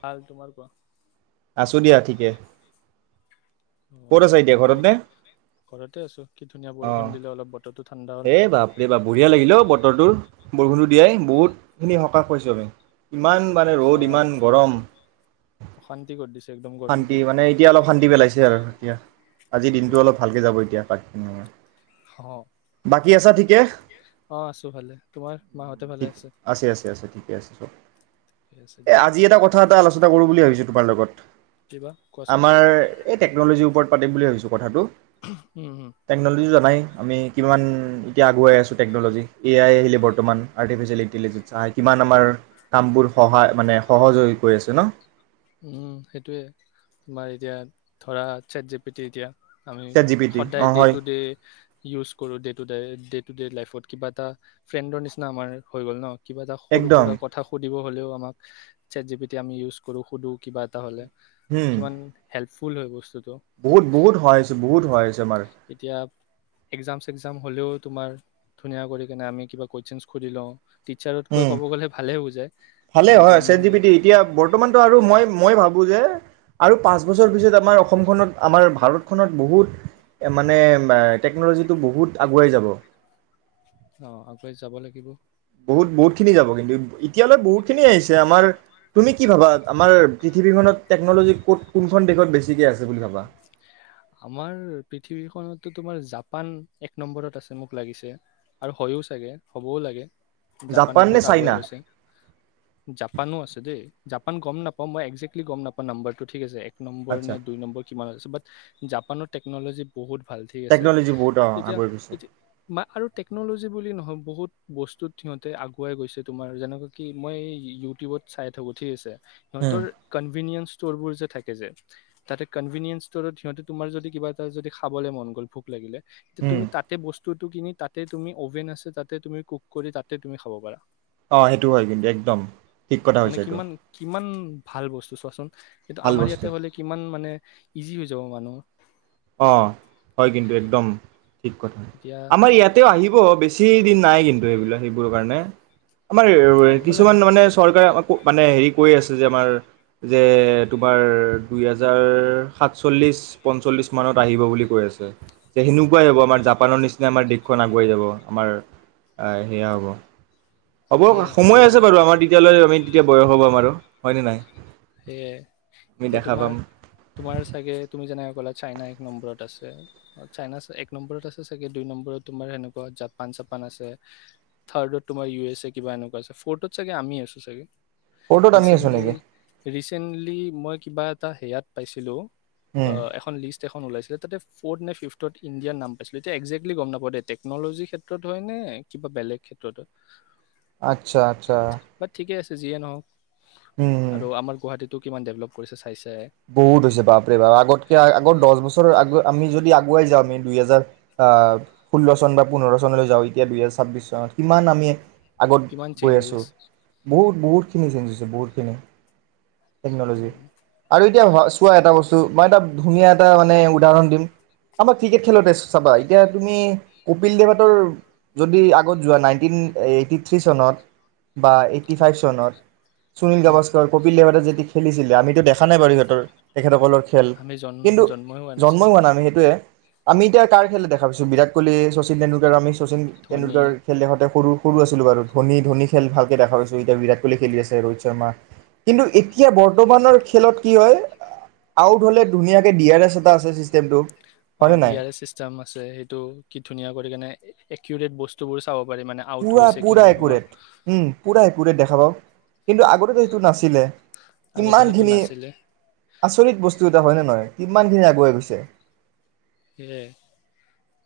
ভাল তোমাৰ কোৱা আছোঁ দিয়া ঠিকে অ ক'ত আছ এতিয়া ঘৰত বৰ নে ঘৰতে আছো কি ধুনীয়া অ বৰষুণ দিলে অলপ বতৰটো ঠাণ্ডা হ'ল এই বাপৰে বাপ বঢ়িয়া লাগিল অ বতৰটোৰ বৰষুণটো দিয়া বহুতখিনি সকাহ পাইছোঁ আমি ইমান মানে সঁচা ৰ'দ ইমান গৰম অশান্তি কৰি দিছে একদম শান্তি গৰমটোৱে মানে এতিয়া অলপ শান্তি পেলাইছে আৰু এতিয়া আজিৰ দিনটো অলপ সেইটোৱেতো ভালকৈ যাব এতিয়া পাকখিনি সময় অ বাকী আছা ঠিকে উ অ আছো ভালে তোমাৰ মাহঁতে ভালে িক আছে আছে আছে ঠিকে আছে চব ঠিক আছে এই দিয়া আজি এটা কথা এটা আলোচনা কৰো বুলি ভাবিছো তোমাৰ লগত কিবা কোৱাচোন আমাৰ এই টেকনলজিৰ পাতিম বুলি ভাবিছো কথাটো উম হম টেকনলজি জনাই আমি কিমান এতিয়া আগুৱাই আছো টেকনলজি এ আই আহিলে বৰ্তমান আৰ্টিফিচিয়াল ইণ্টেলিজেন্স কিমান আমাৰ কাম সহ মানে সহজ হৈ আছে ন উম সেইটোয়ে তোমাৰ এতিয়া ধৰা চেট জি পি টি এতিয়া আমি চেট জি পি টি সদায় অঁ ডে হয় টু ডে ইউজ কৰোঁ day to day day to day লাইফত কিবা এটা ফ্ৰেণ্ডৰ নিচিনা আমাৰ হৈ গ'ল ন কিবা এটা সৰু একদম সুৰা কথা সুধ দিব হ'লেও আমাক, ছেট জি বি টি আমি ইউজ কৰো। সোধোঁ কিবা এটা হ'লে। কিমান হেল্প ফুল হয় বস্তুটো বহুত-বহুত সহায় হৈছে বহুত সহায় হৈছে। আমাৰ এতিয়া একজাম-চেগজাম হলেও তোমাৰ ধুনীয়া কৰি কেনে আমি কিবা কুৱেচন হুধি লওঁ, টিচাৰতকৈ উম। ক'ব গ'লে ভালে বুজায় ভালে আহ, হয়, যোন চেট জি পি টি এতিয়া বৰ্তমানতো আৰু মই মই ভাবো যে আৰু পাঁচ বছৰৰ পিছত আমাৰ অসমখনত আমাৰ ভাৰতখনত বহুত মানে টেকন'লজিটো বহুত আগুৱাই যাব। অ আগুৱাই যাব লাগিব। বহুত-বহুত খিনি যাব কিন্তু, এতিয়ালৈ বহুত খিনি আহিছে। আমাৰ তুমি কি ভাবা আমাৰ পৃথিৱীখনত টেকন'লজি ক'ত, কোনখন দেশত বেছিকৈ আছে বুলি ভাবা? আমাৰ পৃথিৱীখনততো তোমাৰ জাপান এক নম্বৰত আছে মোক লাগিছে আৰু হয়ও চাগে, হ'বও লাগে। জাপান নে বহুত আগুৱাই চাইনা? গৈছে। জাপানো আছে দেই, জাপান গম নাপাও, মই একজেক্লি গম নাপাও নাম্বৰ টো ঠিক আছে এক এক নম্বৰ নে আচ্ছা দুই নম্বৰ কিমান আছে বাত জাপানৰ টেকন'লজি বহুত ভাল ঠিক আছে। টেকন'লজি বহুত অ এতিয়া আগৰ পিছে এটি মা আৰু টেকনলজি বুলি নহয় বহুত বস্তুত সিহঁতে আগুৱাই গৈছে তোমাৰ যেনেকুৱা কি মই ইউটিউবত চাই থাকো ঠিক আছে, উম সিহঁতৰ কনভিনিয়েন্ঞ্চ ষ্টৰবোৰ যে থাকে যে, তাতে কনভিনিয়েস ষ্টৰত সিহঁতে তুমাৰ যদি কিবা এটা যদি খাবলৈ মন গ'ল, ভোক লাগিলে উম তুমি তাতে বস্ত টো কিনি তাতে তুমি অভেন আছে তাতে তুমি কুক কৰি তাতে তুমি খাব পাৰা। অ সেইটো হয় কিন্তু, একদম, ঠিক কথা মানে হৈছে এইটো। কিমান কিমান ভাল বস্তু চোৱাচোন? কিন্তু ভাল আমাৰ ইয়াতে বস্তু। হ'লে কিমান মানে ইজি হৈ যাব মানুহ। অ, হয় কিন্তু, একদম। ঠিক কথা। এতিয়া আমাৰ ইয়াতেও আহিব বেছি দিন নাই কিন্তু সেইবিলাক সেইবোৰৰ কাৰণে। আমাৰ আৰু এ আহিব লাগে কিছুমান মানে চৰকাৰে আ মানে হেৰি কৈ আছো জানা তোমাৰ দুইহেজাৰ সাচ্ছল্লিশ পঞ্চলিছ মানত আহিব বুলি কৈ আছে যে সেনেকুৱাই হ'ব আমাৰ জাপানৰ নিচিনা আমাৰ দেশখন আগুৱাই যাব আমাৰ সেয়া হ'ব হ'ব সেয়াই সময় আছে লাগে বাৰু আমাৰ তেতিয়ালৈ আমি তেতিয়া বয়স হ'ব আমাৰো হয় নে নাই সেয়াই আমি এতিয়া দেখা তোমাৰ পাম তোমাৰ চাগে তুমি যেনেকে ক'লা চাইনা এক নম্বৰত আছে চাইনাচ এক নম্বৰত আছে চাগে দুই নম্বৰত তোমাৰ সেনেকুৱা জাপান চাপান আছে থাৰ্ডত তোমাৰ ইউ এছ এ কিবা এনেকুৱা আছে ফৰ্থত চাগে আমি আছো চাগে সেইটোত আমি আছো ৰিচেণ্টলি নেকি ৰিচেণ্টলি মই কিবা এটা হেয়াত পাইছিলোঁ অ উম এখন লিষ্ট এখন ওলাইছিলে তাতে ফ'ৰ্থ নে ফিফত ইণ্ডিয়াৰ নাম পাইছিলো এতিয়া একজেক্টলি গম নাপওঁ দেেই টেকন'লজিৰ ক্ষেত্ৰত হয় নে কিবা বেলেগ ক্ষেত্ৰত হয় আচ্ছা আচ্ছা বাট বাট ঠিকে আছে যিয়ে নহওক উম। আৰু আমাৰ গুৱাহাটীত কিমান ডেভেলপ কৰিছে চাইছে বহুত হৈছে বাপৰে বাপ আগতকে আগত দহ বছৰৰ আগ আমি যদি আগুৱাই যাওঁ আমি দুই হেজাৰ আহ ষোল্ল চন বা পোন্ধৰ চনলৈ যাওঁ এতিয়া দুহেজাৰ ছাব্বিশ চনত কিমান আমি আগত কিমান গৈ চেঞ্জেছ আছোঁ বহুত বহুতখিনি চেঞ্জ হৈছে বহুতখিনি টেকনলজী আৰু এতিয়া চোৱা এটা বস্তু মই এটা ধুনীয়া এটা মানে উদাহৰণ দিম আমাক ঠিক আছে চিলেবেছ চাবা এতিয়া তুমি কপিল দেৱঁতৰ যদি আগত যোৱা নাইনটিন এইটি থ্ৰী চনত বা এইটি ফাইভ অঁ চনত সুনীল উম, গাৱাস্কৰ কপিল দেব যদি খেলিছিলে আমিতো দেখা থানে বাৰীহঁতৰ তেখেতসকলৰ খেল আমি জন কিন্তু জন্মই জন্মই নাছিলোঁ হোৱা নাই আমি সেইটোৱে আমি এতিয়া কাৰ খেল দেখা পাইছো বিৰাট কহলি শচীন তেণ্ডুলকাৰ আমি শচীন ধনী তেণ্ডুলকাৰ খেল দেখা পাই সৰু সৰু আছিলো বাৰু ধনী ধনী খেল ভালকে দেখা পাইছো এতিয়া বিৰাট কোহলি খেলি আছে ৰোহিত শৰ্মা কিন্তু এতিয়া বৰ্তমানৰ খেলত কি হয় আউট হলে ধুনীয়াকে ডি আৰ এছ এটা আছে চিষ্টেমটো অ হয়নে ডি নাই আৰ এ চিষ্টেম আছে সেইটো কি ধুনীয়া কৰি কেনে একুৰেট বস্তুবোৰ চাব পাৰি মানে আউট পুৰা হৈছে কি পুৰা নাই হোৱা একুৰেট উম পুৰা একুৰেট দেখা পাও কিন্তু আগতেতো সেইটো নাছিলে আগতে সেইটো ইমানখিনি নাছিলে আচৰিত বস্তু এটা হয়নে নহয়। কিমানখিনি আগুৱাই গৈছে। সেয়াই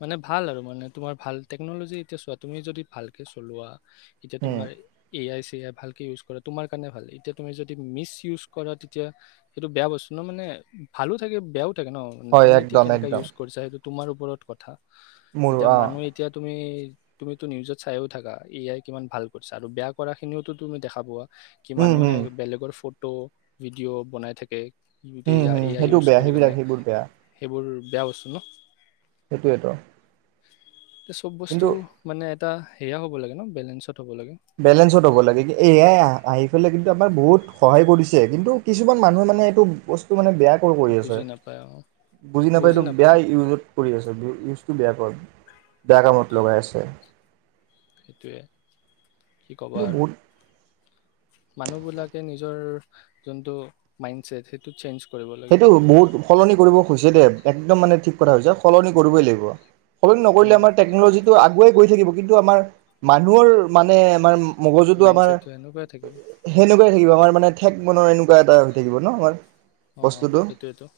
মানে ভাল আৰু মানে তোমাৰ ভাল টেকনলজি এতিয়া চোৱা তুমি যদি ভালকে চলোৱা। এতিয়া উম তোমাৰ এ আই চি আই ভাল। ইউজ কৰা তোমাৰ কাৰণে ভাল এতিয়া তুমি যদি মিচ ইউজ কৰা তেতিয়া সেইটো বেয়া বস্তু ন মানে ভালো থাকে বেয়াও। ন হয় তুমি এতিয়া একদম কেনেকা একদম ইউজ। সেইটো তোমাৰ ওপৰত কথা। মোৰো এতিয়া অ মানুহ এতিয়া তুমি। তুমিটো নিউজত চাইও থাকা এ আই কিমান ভাল কৰিছা আৰু বেয়া কৰা খিনিওতো তুমি দেখা পোৱা। কি উম মানুহে হম বেলেগৰ ফু ফটো ভিডিঅ' বনাই থাকে। হম য়া হম এ আই সেইটো ইউজ বেয়া কৰি সেইবিলাক কেনে সেইবোৰ বেয়া সেইবোৰ, ব্যাউচ্। [unintelligible] সেইটোৱেতো। এ চব বস্তু মানে। এটা সেয়া হ'ব লাগে ন বেলেঞ্চত। হ'ব লাগে বেলেঞ্চত হ'ব লাগে কি এয়াই আহি পেলাই কিন্তু। আমাৰ বহুত সহায় কৰিছে কিন্তু কিছুমান মানুহে মানে এইটো বস্তু মানে। বেয়াক কৰি আছে বুজি নাপায় অ বুজি নাপায়তো বেয়া ইউজত কৰি আছে। বে বেয়া কামত লগাই আছে। সেইটোৱে। কি কবা কিন্তু আৰু। বহুত মানুহ বিলাকে নিজৰ যোনটো মাইনডছেট সেইটো চেঞ্জ। কৰিব লাগে সেইটো বহুত সলনি কৰিব খুজিছে দে একদম মানে ঠিক। কথা হৈছে সলনি কৰিবই লাগিব। সলনি নকৰিলে উম আমৰ টেকন'লজী টো আগুৱাই। কৰি থাকিব কিন্তু আমাৰ মানুহৰ মানে আমাৰ। মগজুতটো আমাৰ মাইণ্ডছেটটো সেনেকুৱাই থাকিব সেনেকুৱাই। থাকিব আমাৰ মানে ঠেক মনৰ এনেকুৱা এটা হৈ থাকিব ন আমাৰ। অঁ সেইটোৱেতো।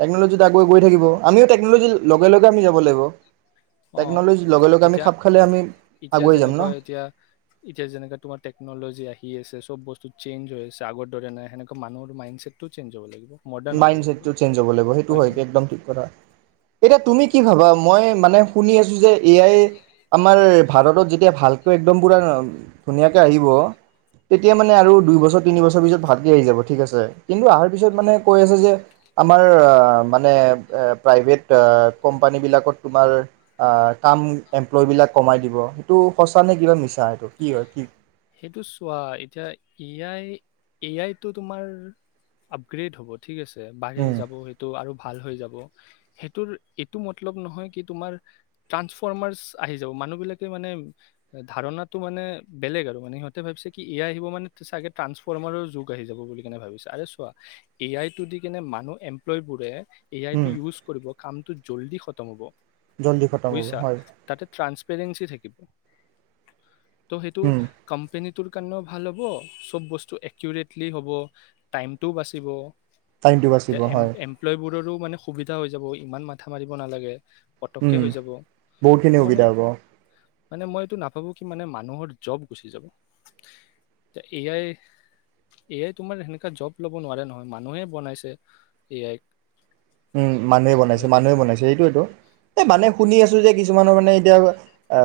টেকন'লজীত আগুৱাই গৈ থাকিব আমিও টেকন'লজী লগে লগে আমি যাব লাগিব। অ টেকন'লজিৰ লগে লগে আমি এতিয়া খাপ খালে আমি এতিয়া আগুৱাই যাম যেনেকুৱা ন এতিয়া এতিয়া যেনেকা তোমাৰ টেকন'লজি আহি। কি আছে চব বস্তু চেঞ্জ হৈ আছে আগৰ দৰে নাই সেনেকুৱা মানুহৰ মাইণ্ডচছেটটো চেঞ্জ হ'ব লাগিব। মডাৰ্ণ হ'ব লাগিব মাইডট চেঞ্জ হ'ব লাগিব সেইটো হয় কি নাই একদম ঠিক কথা এতিয়া তুমি কি ভাবা মই মানে শুনি আছোঁ যে এয়াই আমাৰ ভাৰতত যেতিয়া ভালকৈ একদম পূৰা ধুনীয়াকৈ আহিব তেতিয়া মানে আৰু দুইবছৰ তিনিবছৰ পিছত ভালকৈ আহি যাব ঠিক আছে কিন্তু অহাৰ পিছত মানে কৈ আছে যে আমাৰ মানে প্ৰাইভেট কোম্পানী বিলাকত তোমাৰ কাম এমপ্লয় বিলাক কমাই দিব সেইটো সঁচা নে কিবা মিছা সটো কি হয় কি সেইটো চোৱা এতিয়া এ আই এ আইতটো তোমাৰ আপগ্ৰেড হ'ব ঠিক আছে বাঢ়ি উম যাব সেইটো আৰু ভাল হৈ যাব সেইটো এইটো মলব নহয় কি তোমাৰ ট্ৰানফৰমাৰ্চ আহি যাব মানুহ বিলাকে মানে ধাৰণটো মানে বেলেগ আৰু মানে সিহঁতে ভাবিছে কি এ আই আহিব মানে চাগে ট্ৰা্ঞ্চফৰ্মাৰৰ যুগ আহি যাব বুলি কেনে ভাবিছে আৰে চোৱা এ আইটো দি কেনে মানুহ এমপ্লয়বোৰে এ আই টো উম ইউজ কৰিব কামটো জল্দি খতম হ'ব জল্দি খটাম হব হয় েংি থাকিব [unintelligible] ত' সেইটো উম কোম্পেনীটোৰ কাৰণেও ভাল হ'ব চব বস্তু একিউৰেটলি হ'ব টাইমটোও বাচিব টাইমটো এ বাচিব হয় এমপ্লয় বোৰৰো মানে সুবিধা হৈ যাব ইমান মাথা মাৰিব নালাগে পতককে উম হৈ যাব বহুতখিনি ত মানে সুবিধা হ'ব মানে মই এইটো নাভাবো কি মানে মানুহৰ জব গুচি যাব ত এ আই এ আই তোমাৰ সেনেকা জব লব নোৱাৰে নহয় মানুহে বনাইছে এ আইক উম মানুহে বনাইছে হয় কিনা মানুহে বনাইছে হেইটোৱেটো এ মানে শুনি আছো যে কিছুমানৰ মানে এতিয়া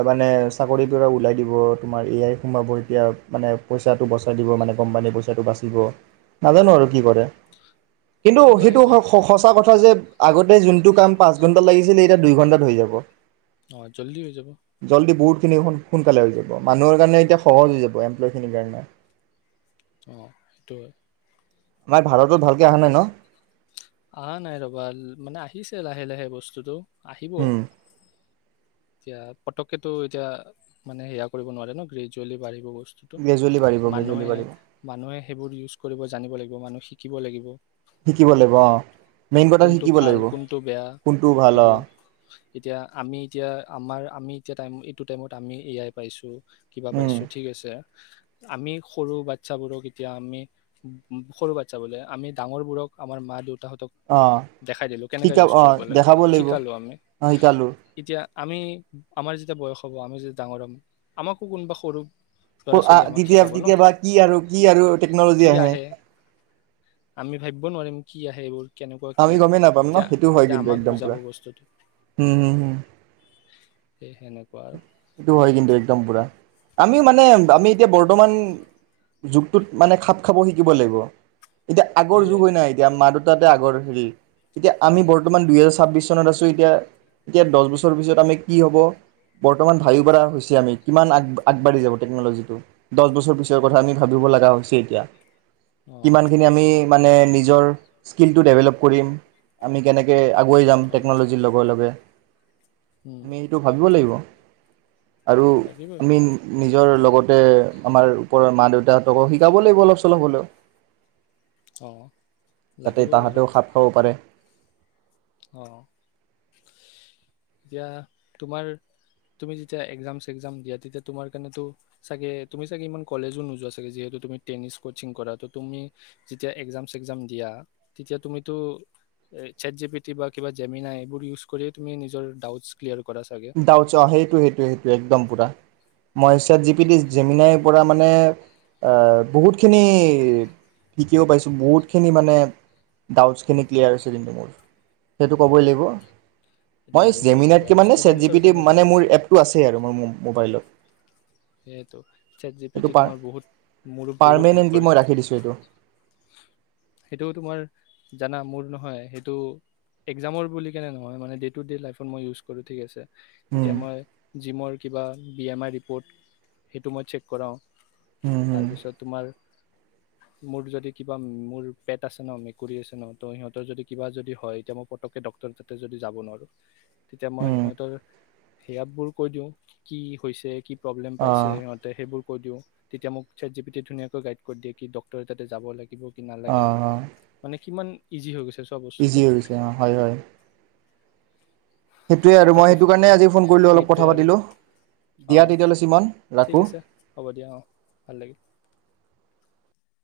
মানে চাকৰিৰ পৰা ওলাই দিব তোমাৰ এ আই সোমাব এতিয়া মানে পইচাটো বচাই দিব মানে কোম্পানীৰ পইচাটো বাচিব নাজানো আৰু কি কৰে কিন্তু কি বা সেইটো এতিয়া সঁচা কথা ক যে আগতে যোনটো কাম পাঁচ ঘণ্টা লাগিছিল এটা দুই ঘণ্টা হৈ যাব অ জল্দি হৈ যাব জল্দি বহুতখিনি সোনকালে হৈ যাব মানুহৰ কাৰণে এতিয়া সহজ হৈ যাব এমপ্লয়খিনিৰ কাৰণে অ সেইটোৱে আমাৰ ভাৰতত ভালকৈ অহা নাই ন অহা নাই ৰবা মানে আহিছে লাহে লাহে বস্তুটো আহিব উম এতিয়া পতককেতটো এতিয়া মানে সেয়া কৰিব নোৱাৰে ন গ্ৰেজুৱেলি গ্ৰেজুৱেলি বাঢ়িব বাঢ়িবৈ গ্ৰেজুৱেলি মানুহে বাঢ়িব মানুহে সেইবোৰ ইউজ কৰিব জানিব লাগিব মানুহ শিকিব লাগিব শিকিব লাগিব অঁ মেইন কথা কোনটো শিকিব ভাল লাগিব কোনটো বেয়া কোনটো ভাল অঁ সেইবোৰ এতিয়া আমি এতিয়া আমাৰ আমি এতিয়া টাইম এইটো টাইমত আমি এয়াই পাইছোঁ কিবা উম পাইছো ঠিক আছে আমি সৰু বাচ্ছাবোৰক এতিয়া আমি সৰু বাচ্ছা বোলে আমি ডাঙৰ বোৰক আমাৰ মা দেউ তাহঁতক অ দেখাই দিলোঁ কেনেকৈ শিকাব ইউজ অ কৰিব লাগে দেখাব লাগিব শিকালোঁ আমি অ শিকালো এতিয়া আমি আমাৰ যেতিয়া বয়স হ'ব আমি যেতিয়া ডাঙৰ হম আমাকো কোনোবা সৰু ল'ৰা ছোৱালী আমাক তেতিয়া শিকাব ন তেতিয়াবা কি আৰু কি আৰু টেকনলজি আহে আমি ভাবিব নোৱাৰিম কি আহে এইবোৰ কেনেকুৱা কি আমি গমেই নাপাম ন এতিয়া সেইটো হয় তেতিয়া কিন্তু আমাক একদম বুজাব পুৰা বস্তুটো হম হম হম সেই সেনেকুৱা আৰু সেইটো হয় কিন্তু একদম পুৰা আমিও মানে আমি এতিয়া বৰ্তমান যুগটোত মানে খাপ খাব শিকিব লাগিব এতিয়া আগৰ যুগ সেয়াই হয় নাই এতিয়া মাৰত তাতে আগৰ হেৰি এতিয়া আমি অঁ বৰ্তমান দুহেজাৰ ছাব্বিছ চনত আছোঁ এতিয়া এতিয়া দহ বছৰৰ পিছত আমি কি হব বৰ্তমান ভাবি পৰা় হৈছে আমি কিমান আগবাঢ়ি যাব টেকন'লজিটো দহ বছৰ পিছৰ কথা আমি ভাবিব লগা হৈছে এতিয়া অঁ কিমান খিনি আমি মানে নিজৰ স্কিলটো ডেভেলপ কৰিম আমি কেনেকে আগুৱাই যাম অভিয়াচ টেকনলজিৰ লগে লগে আমি এইটো ভাবিব লাগিব আৰু লাগিবই আইমিন নিজৰ লগতে আমাৰ ওপৰৰ মা দেউতাহঁতকো শিকাব লাগিব অলপ চলপ হ'লেও অঁ যাতে লাগিব তাহতেও সাপ খাব পাৰে অ এতিয়া তোমাৰ তুমি যেতিয়া এক্জাম চগজাম দিয়া তেতিয়া তুমি যেতিয়া এক্জাম চেকজাম দিয়া তেতিয়া কাৰনেতো চাগে তুমি চাগে ইমান কলেজো নোযোৱাাগে যিহেতুুি টেনি কচিং কৰা তুমি যেতিয়া চাম দিয়া তেতিয়া তুম কিবা কিবা জেমনাই এইবোৰ ইউজ কৰিয় তুমি নিজৰ ডাউটছ্লিয়াৰ দাউ সেইটো সেইটো সেইটো একদম পুৰা মইছাত জি পি ডি জেমিনাইৰ পৰা মানে বহুতখিনি শিকিও পাইছোঁ বহুতখিনি মানে ডাউটছখিনি ক্লিয়াৰ হৈছে কিন্তু মোৰ সেইটো ক'বই লাগিব এইটো মই মানিব লাগিব জেমিনাৰক আৰু মানে আ জি ষ্টুডেন্টছৰ পি টি কাৰণে ভাল মানে মোৰ হৈছে এপটো আছে আৰু মোৰ মোবাইলত সেইটো চট জি পি এইটো টি পাৰ তোমাৰ বহুত মোৰো বহুত হেল্প পাৰমানেণ্টলি মই কৰিছে ৰাখি দিছোঁ এইটো সেইটোও তোমাৰ জানা মোৰ নহয় সেইটো এক্জামৰ বুলি কেনে নহয় মানে লাইফত মই ইউজ কৰো ঠিক আছে উম, এতিয়া মই জিমৰ কিবা বি এম আই ৰিপৰ্ট সেইটো মই চেক কৰাওঁ উম, উম, তাৰপিছত তোমাৰ মোৰ যদি কিবা মোৰ পেট আছে ন অমে আছে ন ত সিহঁতৰ যদি কিবা যদি হয় এতিয়া মই পতকে ডক্টৰ তাতে যদি যাব নোৱাৰো তেতিয়া মই উম, সিহঁতৰ সেয় বোৰ কৈ দিওঁ কি হৈছে কি প্ৰব্লেম পাইছে অ'। সিহঁতে সেইবোৰ তেতিয়া মোক চি পি ধুনীয় গাইড কৰি দিয়ে কি ডক্টৰে তাতে যাব নিদিব অ', নালাগে অ', মানে কিমান ইজি হৈ গৈছে চোৱা বস্তুটো ইজি গৈছে অঁ হয় হয় সেইটোৱে আৰু মই তাকো সেইটো কাৰণে আজি ফোন কৰিলোঁ অলপ ফ্ৰীতে কথা আৰু পাতিলোঁ অ দিয়া তেতিয়ালৈ সিমান ঠিক ৰাখোঁ আছে হ'ব দিয়া অ ভাল লাগিল